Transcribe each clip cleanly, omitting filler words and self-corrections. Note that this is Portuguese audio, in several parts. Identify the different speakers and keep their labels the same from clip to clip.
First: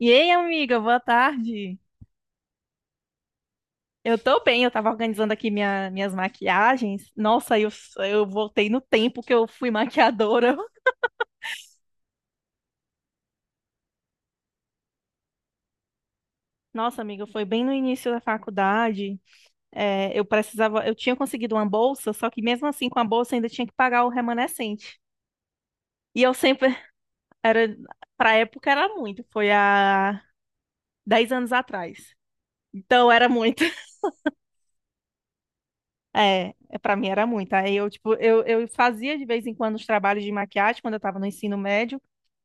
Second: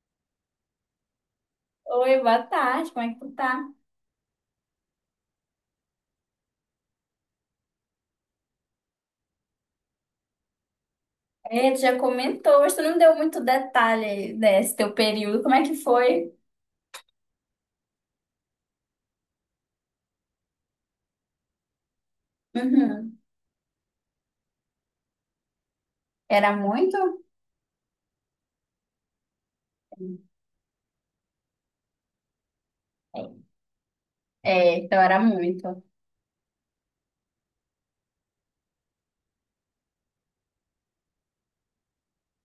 Speaker 1: E aí, amiga, boa tarde.
Speaker 2: Oi, boa tarde, como é que tu tá?
Speaker 1: Eu tava organizando aqui minhas maquiagens. Eu voltei no tempo que eu fui maquiadora.
Speaker 2: É, tu já comentou, mas tu não deu muito detalhe desse teu período, como é que foi?
Speaker 1: Nossa, amiga, foi bem no início da faculdade. Eu precisava, eu tinha conseguido uma bolsa, só que mesmo assim, com a
Speaker 2: Uhum.
Speaker 1: bolsa, ainda tinha que pagar o remanescente. E eu
Speaker 2: Era
Speaker 1: sempre,
Speaker 2: muito?
Speaker 1: era, pra época era muito, foi há 10 anos atrás. Então era muito.
Speaker 2: É, então era muito.
Speaker 1: É, é, pra mim era muito. Aí, tipo, eu fazia de vez em quando os trabalhos de maquiagem quando eu tava no ensino médio.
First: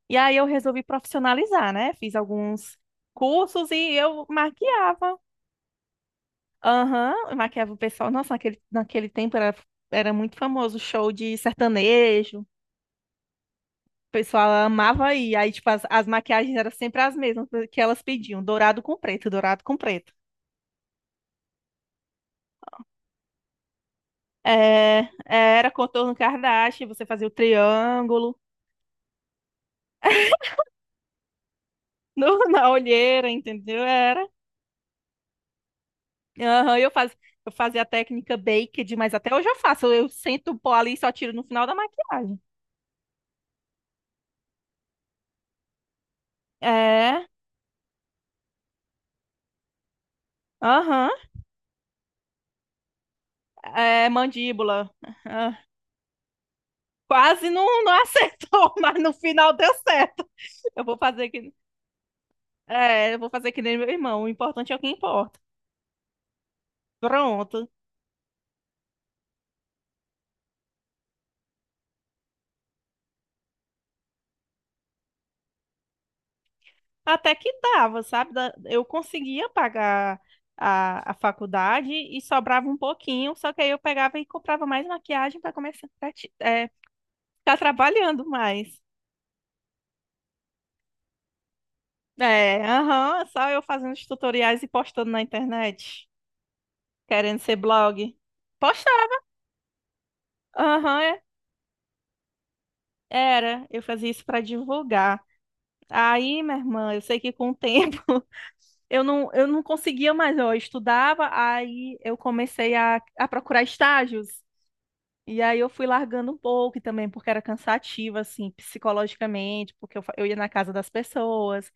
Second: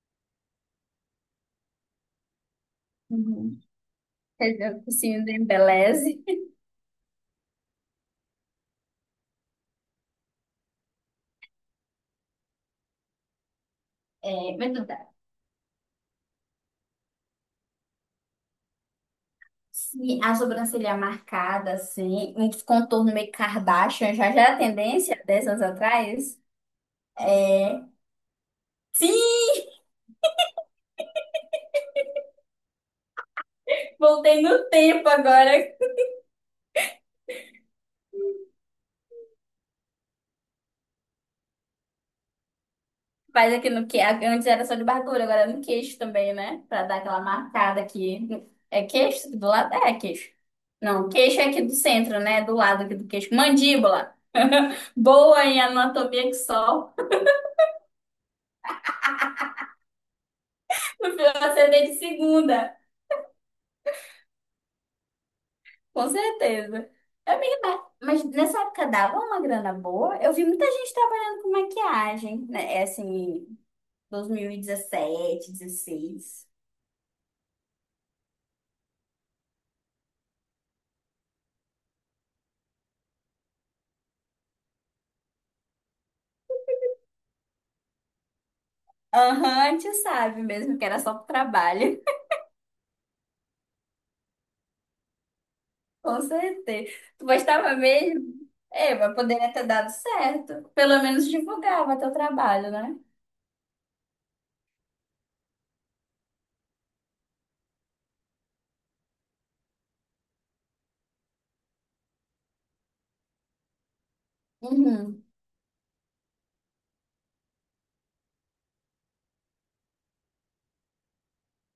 Speaker 1: E aí eu resolvi profissionalizar, né? Fiz alguns
Speaker 2: Uhum.
Speaker 1: cursos e eu
Speaker 2: Quer dizer, o
Speaker 1: maquiava.
Speaker 2: focinho do embeleze.
Speaker 1: Aham, eu maquiava o pessoal. Nossa, naquele tempo era, era muito famoso o show de sertanejo. O
Speaker 2: É,
Speaker 1: pessoal
Speaker 2: mas tu dá.
Speaker 1: amava ir. Aí, tipo, as maquiagens eram sempre as mesmas que elas pediam. Dourado com preto, dourado com preto.
Speaker 2: Se a sobrancelha é marcada, assim, um contorno meio Kardashian, já já era
Speaker 1: É,
Speaker 2: tendência 10
Speaker 1: é,
Speaker 2: anos
Speaker 1: era contorno
Speaker 2: atrás?
Speaker 1: Kardashian, você fazia o
Speaker 2: É.
Speaker 1: triângulo
Speaker 2: Sim,
Speaker 1: na olheira, entendeu? Era
Speaker 2: voltei no tempo agora.
Speaker 1: Aham, eu faz, eu fazia a técnica baked, mas até hoje eu faço. Eu sento o pó ali e só tiro no final da maquiagem.
Speaker 2: Faz aqui no que antes era só de barbura, agora é no queixo também, né? Pra dar aquela
Speaker 1: É,
Speaker 2: marcada aqui. É queixo? Do lado? É queixo. Não,
Speaker 1: aham,
Speaker 2: queixo é aqui do centro, né? Do lado aqui do queixo.
Speaker 1: é
Speaker 2: Mandíbula.
Speaker 1: mandíbula.
Speaker 2: Boa
Speaker 1: Ah,
Speaker 2: em anatomia que só.
Speaker 1: quase não acertou, mas no final deu certo. Eu vou
Speaker 2: No
Speaker 1: fazer
Speaker 2: final
Speaker 1: que,
Speaker 2: acertei de segunda.
Speaker 1: eu vou fazer que nem meu irmão. O importante é o que importa.
Speaker 2: Com certeza. Eu me
Speaker 1: Pronto.
Speaker 2: mas nessa época dava uma grana boa. Eu vi muita gente trabalhando com maquiagem, né? É assim, 2017, 16.
Speaker 1: Até que dava, sabe? Eu conseguia pagar a faculdade e sobrava um pouquinho, só que aí eu pegava e comprava mais maquiagem para começar, para ficar trabalhando mais.
Speaker 2: Aham, a gente sabe mesmo que era só pro trabalho.
Speaker 1: É, aham, só eu fazendo os tutoriais e postando na internet,
Speaker 2: Com certeza. Tu
Speaker 1: querendo ser
Speaker 2: gostava
Speaker 1: blog.
Speaker 2: mesmo?
Speaker 1: Postar,
Speaker 2: É, mas poderia ter dado certo.
Speaker 1: aham,
Speaker 2: Pelo menos divulgava teu trabalho, né?
Speaker 1: era, eu fazia isso pra divulgar. Aí, minha irmã, eu sei que com o tempo eu não conseguia mais, ó, eu estudava, aí eu comecei a procurar estágios.
Speaker 2: Uhum.
Speaker 1: E aí eu fui largando um pouco e também porque era cansativo, assim, psicologicamente, porque eu, eu ia na casa das pessoas.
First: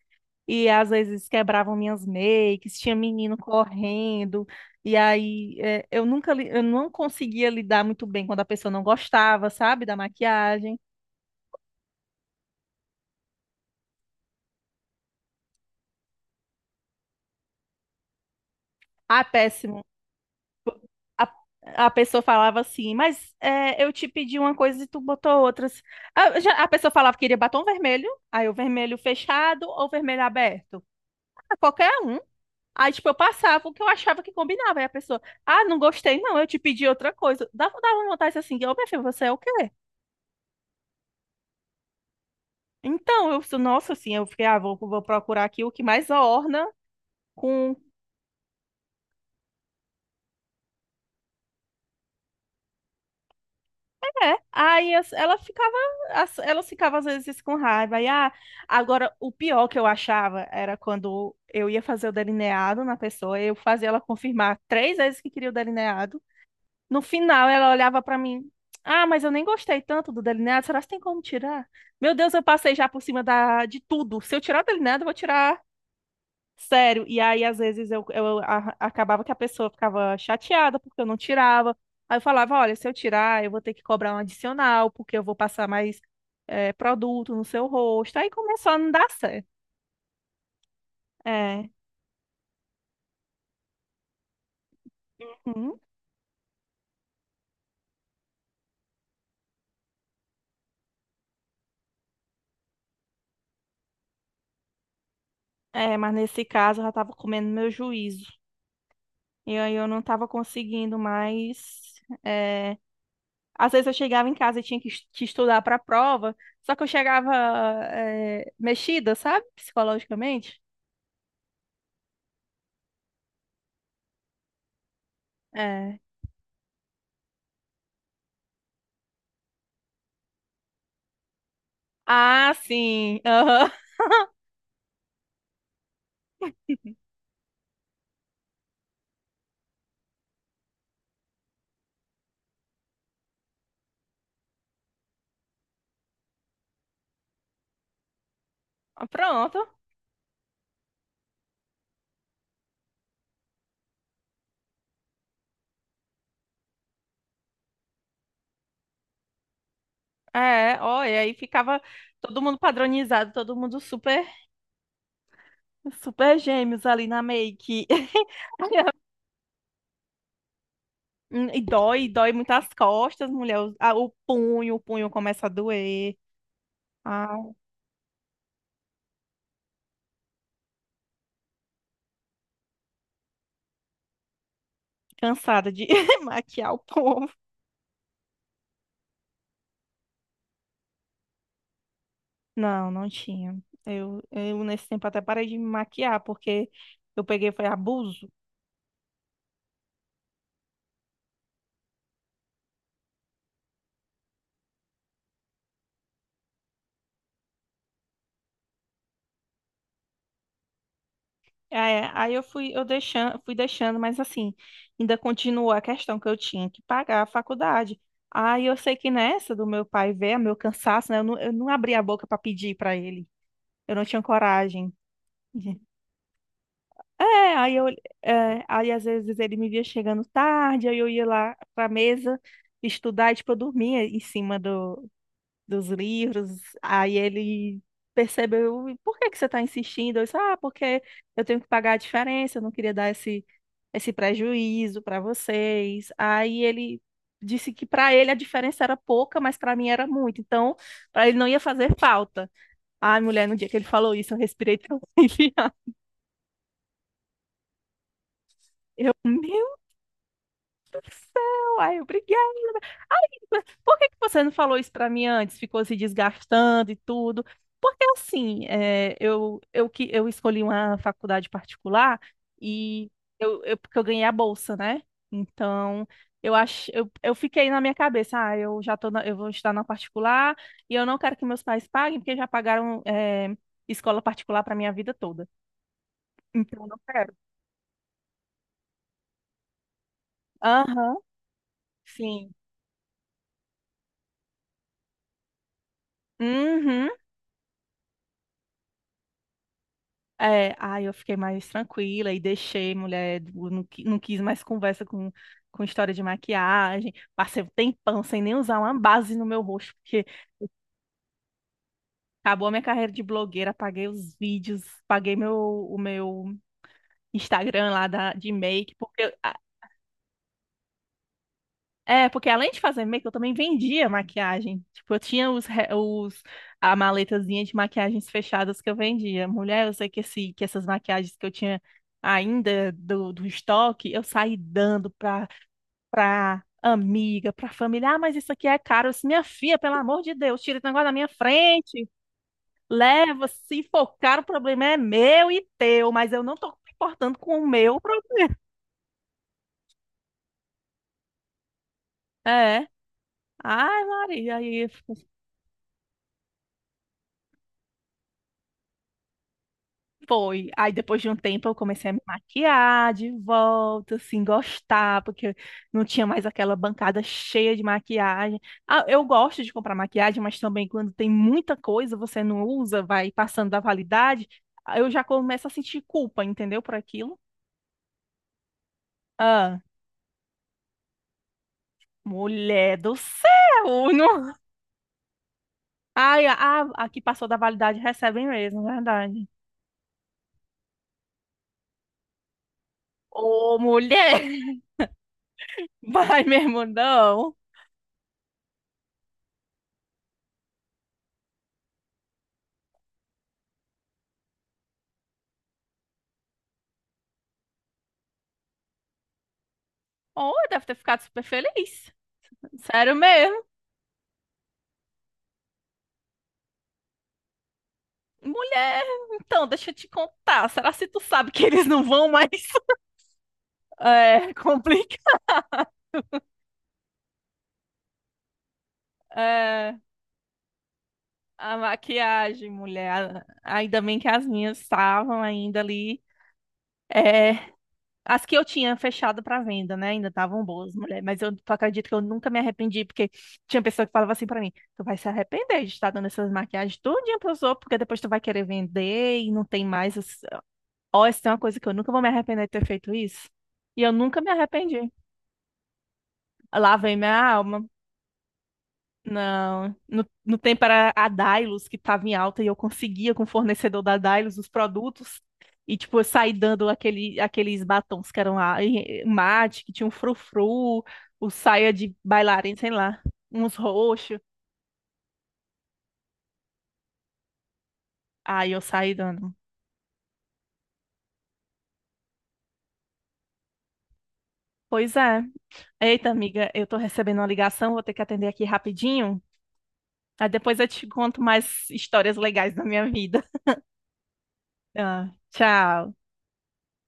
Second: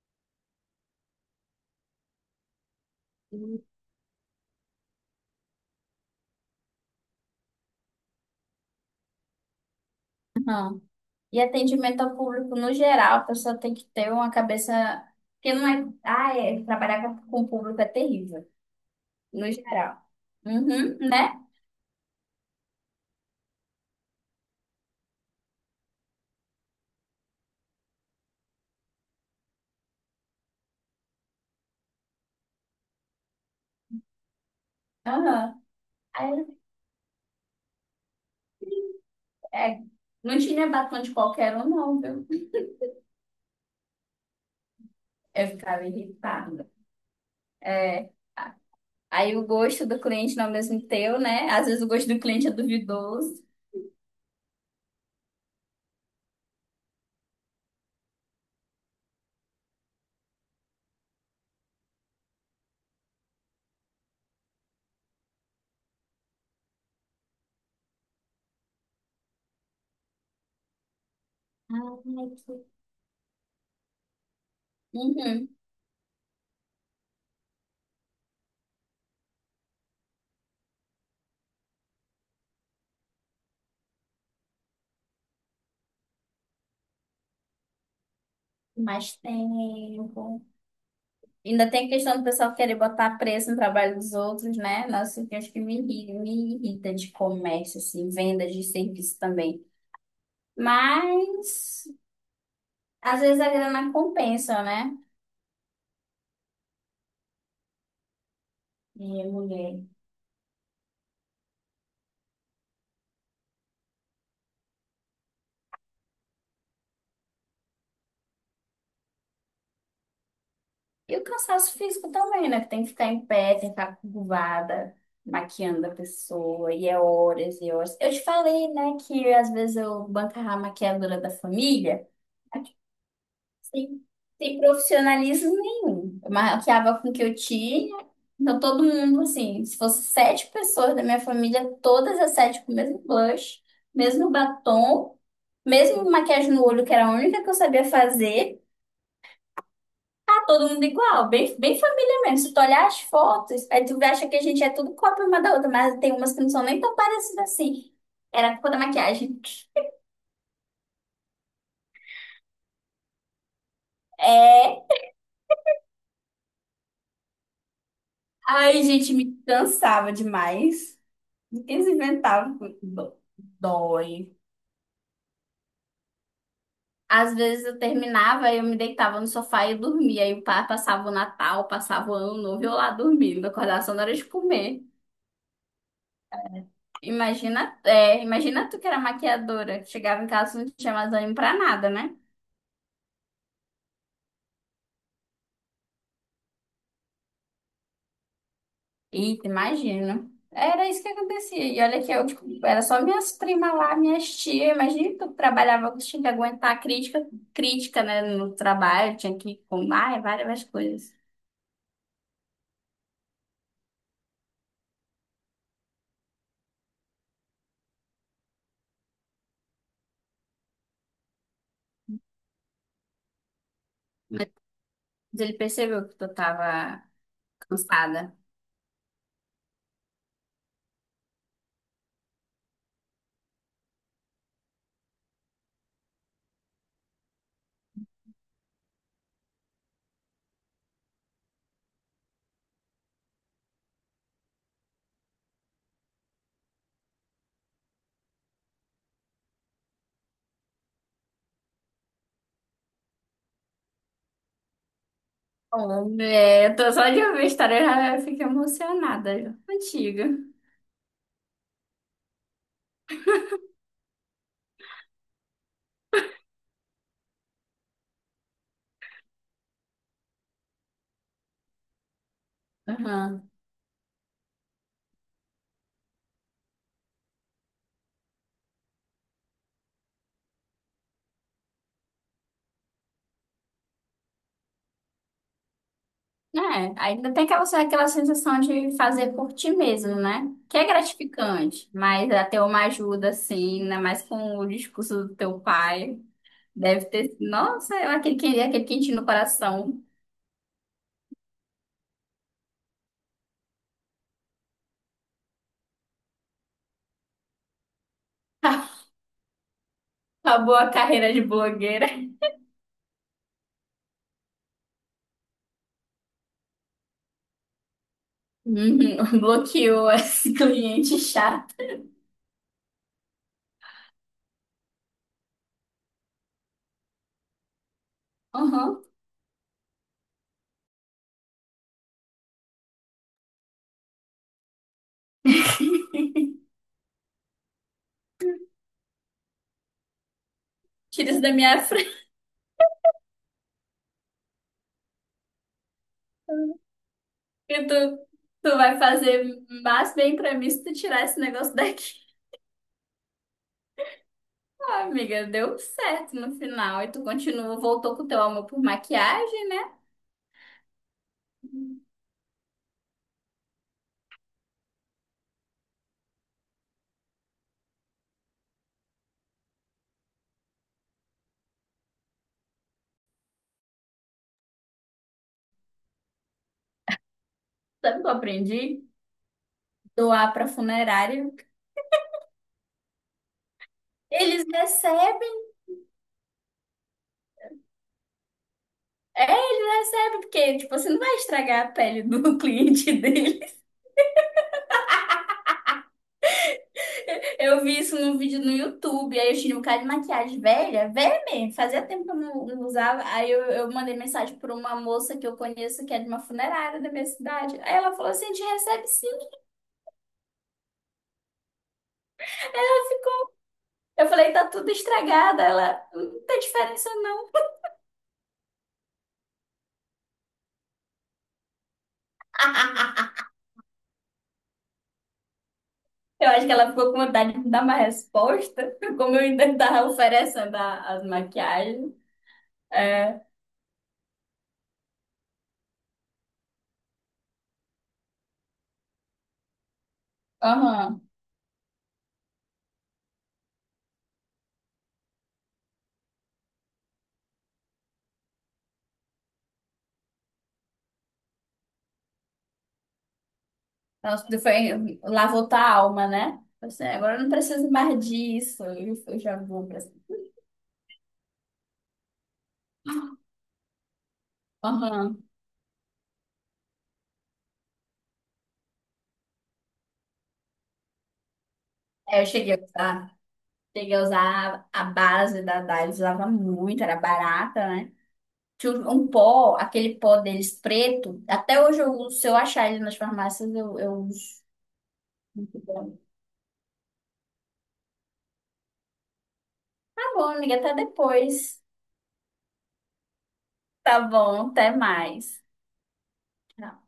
Speaker 1: E às vezes quebravam minhas makes, tinha menino correndo. E aí é, eu nunca li- eu não conseguia lidar muito bem quando a pessoa não gostava, sabe, da maquiagem.
Speaker 2: Não. E atendimento ao público no geral, a pessoa tem que ter uma cabeça que não é. Ah, é. Trabalhar com o público é terrível,
Speaker 1: Ah,
Speaker 2: no
Speaker 1: péssimo.
Speaker 2: geral. Uhum,
Speaker 1: A,
Speaker 2: né?
Speaker 1: a pessoa falava assim, mas é, eu te pedi uma coisa e tu botou outras. A pessoa falava que queria batom vermelho, aí o vermelho fechado ou vermelho aberto. Ah, qualquer um. Aí, tipo, eu passava o que eu achava que combinava. Aí a pessoa,
Speaker 2: Aham.
Speaker 1: ah, não gostei, não,
Speaker 2: Aí,
Speaker 1: eu te pedi outra coisa. Dava uma vontade assim, ô, minha filha, você é o quê?
Speaker 2: é, não tinha batom de qualquer um, não, viu?
Speaker 1: Então, eu, nossa, assim, eu fiquei, ah, vou procurar
Speaker 2: Eu
Speaker 1: aqui o que
Speaker 2: ficava
Speaker 1: mais orna
Speaker 2: irritada.
Speaker 1: com
Speaker 2: É. Aí o gosto do cliente não é o mesmo teu, né? Às vezes o gosto do cliente é duvidoso.
Speaker 1: é. Ela ficava, elas ficavam às vezes com raiva. Aí, ah, agora o pior que eu achava era quando eu ia fazer o delineado na pessoa, eu fazia ela confirmar 3 vezes que queria o delineado. No final ela olhava pra mim, ah, mas eu nem gostei tanto do delineado, será que tem como tirar? Meu
Speaker 2: Ai,
Speaker 1: Deus, eu
Speaker 2: que-
Speaker 1: passei já por cima da, de tudo. Se eu tirar o delineado, eu vou
Speaker 2: Uhum.
Speaker 1: tirar. Sério, e aí às vezes acabava que a pessoa ficava chateada porque eu não tirava. Aí eu falava, olha, se eu tirar, eu vou ter que cobrar um adicional, porque eu vou passar mais produto no seu rosto. Aí começou a não dar
Speaker 2: Mais
Speaker 1: certo.
Speaker 2: tempo.
Speaker 1: É,
Speaker 2: Ainda tem a questão do pessoal querer botar preço no trabalho dos outros, né? Nossa, eu acho que
Speaker 1: uhum.
Speaker 2: me irrita de comércio, assim, venda de serviço também. Mas, às vezes a grana compensa, né?
Speaker 1: É, mas nesse caso eu já tava comendo meu juízo.
Speaker 2: E a
Speaker 1: E aí
Speaker 2: mulher.
Speaker 1: eu não tava conseguindo mais. eh, Às vezes eu chegava em casa e tinha que que estudar para a prova, só que eu chegava mexida, sabe? Psicologicamente.
Speaker 2: E o cansaço físico também, né? Que tem que ficar em pé, tem que ficar curvada, maquiando a
Speaker 1: É
Speaker 2: pessoa, e é horas e horas. Eu te falei, né, que às vezes eu bancava a maquiadora da família.
Speaker 1: Ah, sim. Aham.
Speaker 2: Sem, sem profissionalismo nenhum. Eu maquiava com o que eu tinha. Então, todo mundo, assim, se fosse sete pessoas da minha família, todas as sete com o mesmo blush, mesmo batom, mesmo maquiagem no olho, que era a única que eu sabia fazer,
Speaker 1: Ah, pronto.
Speaker 2: tá todo mundo igual, bem, bem família mesmo. Se tu olhar as fotos, aí tu acha que a gente é tudo cópia uma da outra, mas tem umas que não são nem tão parecidas assim. Era a culpa da maquiagem.
Speaker 1: É, ó, e aí ficava todo mundo padronizado, todo mundo super,
Speaker 2: É.
Speaker 1: super gêmeos ali na make.
Speaker 2: Ai, gente, me cansava demais.
Speaker 1: E
Speaker 2: Eles
Speaker 1: dói, dói muito
Speaker 2: inventavam
Speaker 1: as
Speaker 2: que dó-
Speaker 1: costas, mulher. O
Speaker 2: dói.
Speaker 1: punho, o punho começa a doer.
Speaker 2: Às
Speaker 1: Ah,
Speaker 2: vezes eu terminava, eu me deitava no sofá e dormia. Aí o pai passava o Natal, passava o Ano Novo, e eu lá dormindo, acordava só na hora de comer.
Speaker 1: cansada de maquiar o povo.
Speaker 2: Imagina, é, imagina tu que era maquiadora, chegava em casa não tinha mais ânimo pra nada, né?
Speaker 1: Não, não tinha. Eu nesse tempo até parei de me maquiar, porque eu peguei, foi abuso.
Speaker 2: Eita, imagina. Era isso que acontecia. E olha que eu, tipo, era só minhas primas lá, minhas tias. Imagina tu que eu trabalhava, que tinha que aguentar crítica, crítica, né, no trabalho, tinha que comer, ai, várias coisas.
Speaker 1: É, aí eu fui, eu deixando, fui deixando, mas assim, ainda continuou a questão que eu tinha que pagar a faculdade. Aí eu sei que nessa do meu pai ver, meu cansaço, né? Eu não abri a boca para pedir para ele. Eu não tinha coragem.
Speaker 2: Mas ele
Speaker 1: de-
Speaker 2: percebeu que tu tava
Speaker 1: É, aí eu,
Speaker 2: cansada.
Speaker 1: é, aí às vezes ele me via chegando tarde, aí eu ia lá para mesa estudar, e, tipo, eu dormia em cima dos livros. Aí ele percebeu, "E por que que você está insistindo?" Eu disse, ah, porque eu tenho que pagar a diferença, eu não queria dar esse prejuízo para vocês. Aí ele disse que para ele a diferença era pouca, mas para mim era muito. Então, para ele não ia fazer falta. Ai, mulher, no dia que ele falou isso, eu respirei tão aliviada.
Speaker 2: Oh, é, eu tô só de ouvir a história, eu já fico
Speaker 1: Eu,
Speaker 2: emocionada. Já.
Speaker 1: meu
Speaker 2: Antiga.
Speaker 1: Deus do céu! Ai, obrigada! Por que que você não falou isso pra mim antes? Ficou se desgastando e tudo. Porque assim, é, eu escolhi uma faculdade particular e
Speaker 2: Aham.
Speaker 1: porque eu ganhei a bolsa, né? Então, eu acho, eu fiquei na minha cabeça, ah, eu vou estudar na particular e eu não quero que meus pais paguem, porque já pagaram, é, escola particular pra minha vida toda. Então, eu
Speaker 2: É,
Speaker 1: não quero.
Speaker 2: ainda tem aquela, aquela sensação de fazer por ti mesmo, né? Que é
Speaker 1: Aham,
Speaker 2: gratificante, mas
Speaker 1: sim.
Speaker 2: até uma ajuda, assim, ainda mais com o discurso do teu pai. Deve
Speaker 1: Uhum.
Speaker 2: ter sido. Nossa, eu- aquele, que- aquele quentinho no coração.
Speaker 1: É, aí eu fiquei mais tranquila e deixei, mulher, eu não, qui- não quis mais conversa com história de maquiagem. Passei um tempão sem nem usar uma base no meu rosto, porque
Speaker 2: Acabou a carreira de blogueira.
Speaker 1: acabou a minha carreira de blogueira, apaguei os vídeos, paguei o meu Instagram lá de make, porque
Speaker 2: Uhum. Bloqueou esse cliente chato.
Speaker 1: é, porque além de fazer make, eu também vendia maquiagem. Tipo, eu tinha os a maletazinha de maquiagens fechadas que eu
Speaker 2: Uhum.
Speaker 1: vendia. Mulher, eu sei que, que essas maquiagens que eu tinha ainda do estoque, eu saí dando pra, pra amiga, pra família. Ah, mas isso aqui é caro. Eu disse, minha filha, pelo amor de Deus, tira esse negócio da minha
Speaker 2: Tira isso da minha
Speaker 1: frente. Leva, se for caro, o problema é meu e teu, mas eu não tô me importando com o
Speaker 2: e
Speaker 1: meu
Speaker 2: tu,
Speaker 1: problema.
Speaker 2: tu vai fazer mais bem pra mim se tu tirar esse negócio daqui.
Speaker 1: É. Ai, Maria, aí
Speaker 2: Ah, amiga, deu certo no final. E tu continua, voltou com o teu amor por maquiagem, né?
Speaker 1: foi. Aí depois de um tempo eu comecei a me maquiar de volta, assim, gostar, porque não tinha mais aquela bancada cheia de maquiagem. Ah, eu gosto de comprar maquiagem, mas também quando tem muita coisa, você não usa, vai passando da validade, aí eu já começo a sentir culpa, entendeu? Por aquilo.
Speaker 2: Sabe o que eu aprendi?
Speaker 1: Ah,
Speaker 2: Doar pra funerária.
Speaker 1: mulher do céu! Não...
Speaker 2: Eles recebem.
Speaker 1: Ai, a que passou da validade recebe mesmo,
Speaker 2: É,
Speaker 1: verdade.
Speaker 2: eles recebem, porque, tipo, você não vai estragar a pele do cliente dele.
Speaker 1: Ô, mulher! Vai mesmo, não.
Speaker 2: Eu vi isso num vídeo no YouTube, aí eu tinha um cara de maquiagem velha, velha mesmo, fazia tempo que eu não, não usava. Aí eu mandei mensagem para uma moça que eu conheço, que é de uma funerária da minha cidade. Aí ela falou assim: a gente recebe sim.
Speaker 1: Oh, deve ter ficado super feliz. Sério mesmo.
Speaker 2: Eu falei: tá tudo estragado. Ela, não tem diferença não.
Speaker 1: Mulher, então, deixa eu te contar. Será se tu sabe que eles não vão mais? É, complica.
Speaker 2: Eu acho que ela ficou com vontade de me dar uma resposta, como eu ainda
Speaker 1: É,
Speaker 2: estava oferecendo a- as
Speaker 1: a
Speaker 2: maquiagens.
Speaker 1: maquiagem,
Speaker 2: É,
Speaker 1: mulher. Ainda bem que as minhas estavam ainda ali. É, as que eu tinha fechado para venda, né? Ainda estavam boas,
Speaker 2: aham.
Speaker 1: mulher. Mas eu acredito que eu nunca me arrependi, porque tinha pessoa que falava assim para mim: tu vai se arrepender de estar dando essas maquiagens todinha pros outros, porque depois tu vai querer vender e não tem mais. Ó, isso é uma coisa que eu nunca vou me arrepender de ter feito isso. E eu nunca
Speaker 2: Nossa,
Speaker 1: me arrependi.
Speaker 2: foi, lavou tua alma, né?
Speaker 1: Lá
Speaker 2: Você,
Speaker 1: vem
Speaker 2: agora
Speaker 1: minha
Speaker 2: eu não
Speaker 1: alma.
Speaker 2: preciso mais disso. Eu já vou
Speaker 1: Não,
Speaker 2: pra
Speaker 1: no tempo era a Dailos que estava em alta e eu conseguia com o fornecedor da Dailos os produtos
Speaker 2: aham.
Speaker 1: e tipo eu saí dando aquele, aqueles batons que eram lá, e mate, que tinha um frufru, o saia de
Speaker 2: É, eu
Speaker 1: bailarina, sei lá, uns
Speaker 2: cheguei a
Speaker 1: roxos.
Speaker 2: usar a base da Dylos, usava muito, era barata, né?
Speaker 1: Aí eu
Speaker 2: Tinha um
Speaker 1: saí
Speaker 2: um
Speaker 1: dando.
Speaker 2: pó, aquele pó deles preto, até hoje eu uso, se eu achar ele nas farmácias, eu uso.
Speaker 1: Pois é.
Speaker 2: Muito bom.
Speaker 1: Eita, amiga, eu tô recebendo uma ligação, vou ter que atender aqui rapidinho.
Speaker 2: Tá
Speaker 1: Aí
Speaker 2: bom, amiga,
Speaker 1: depois eu
Speaker 2: até
Speaker 1: te conto
Speaker 2: depois.
Speaker 1: mais histórias legais da minha vida.
Speaker 2: Tá bom, até
Speaker 1: Ah,
Speaker 2: mais.
Speaker 1: tchau.
Speaker 2: Tchau.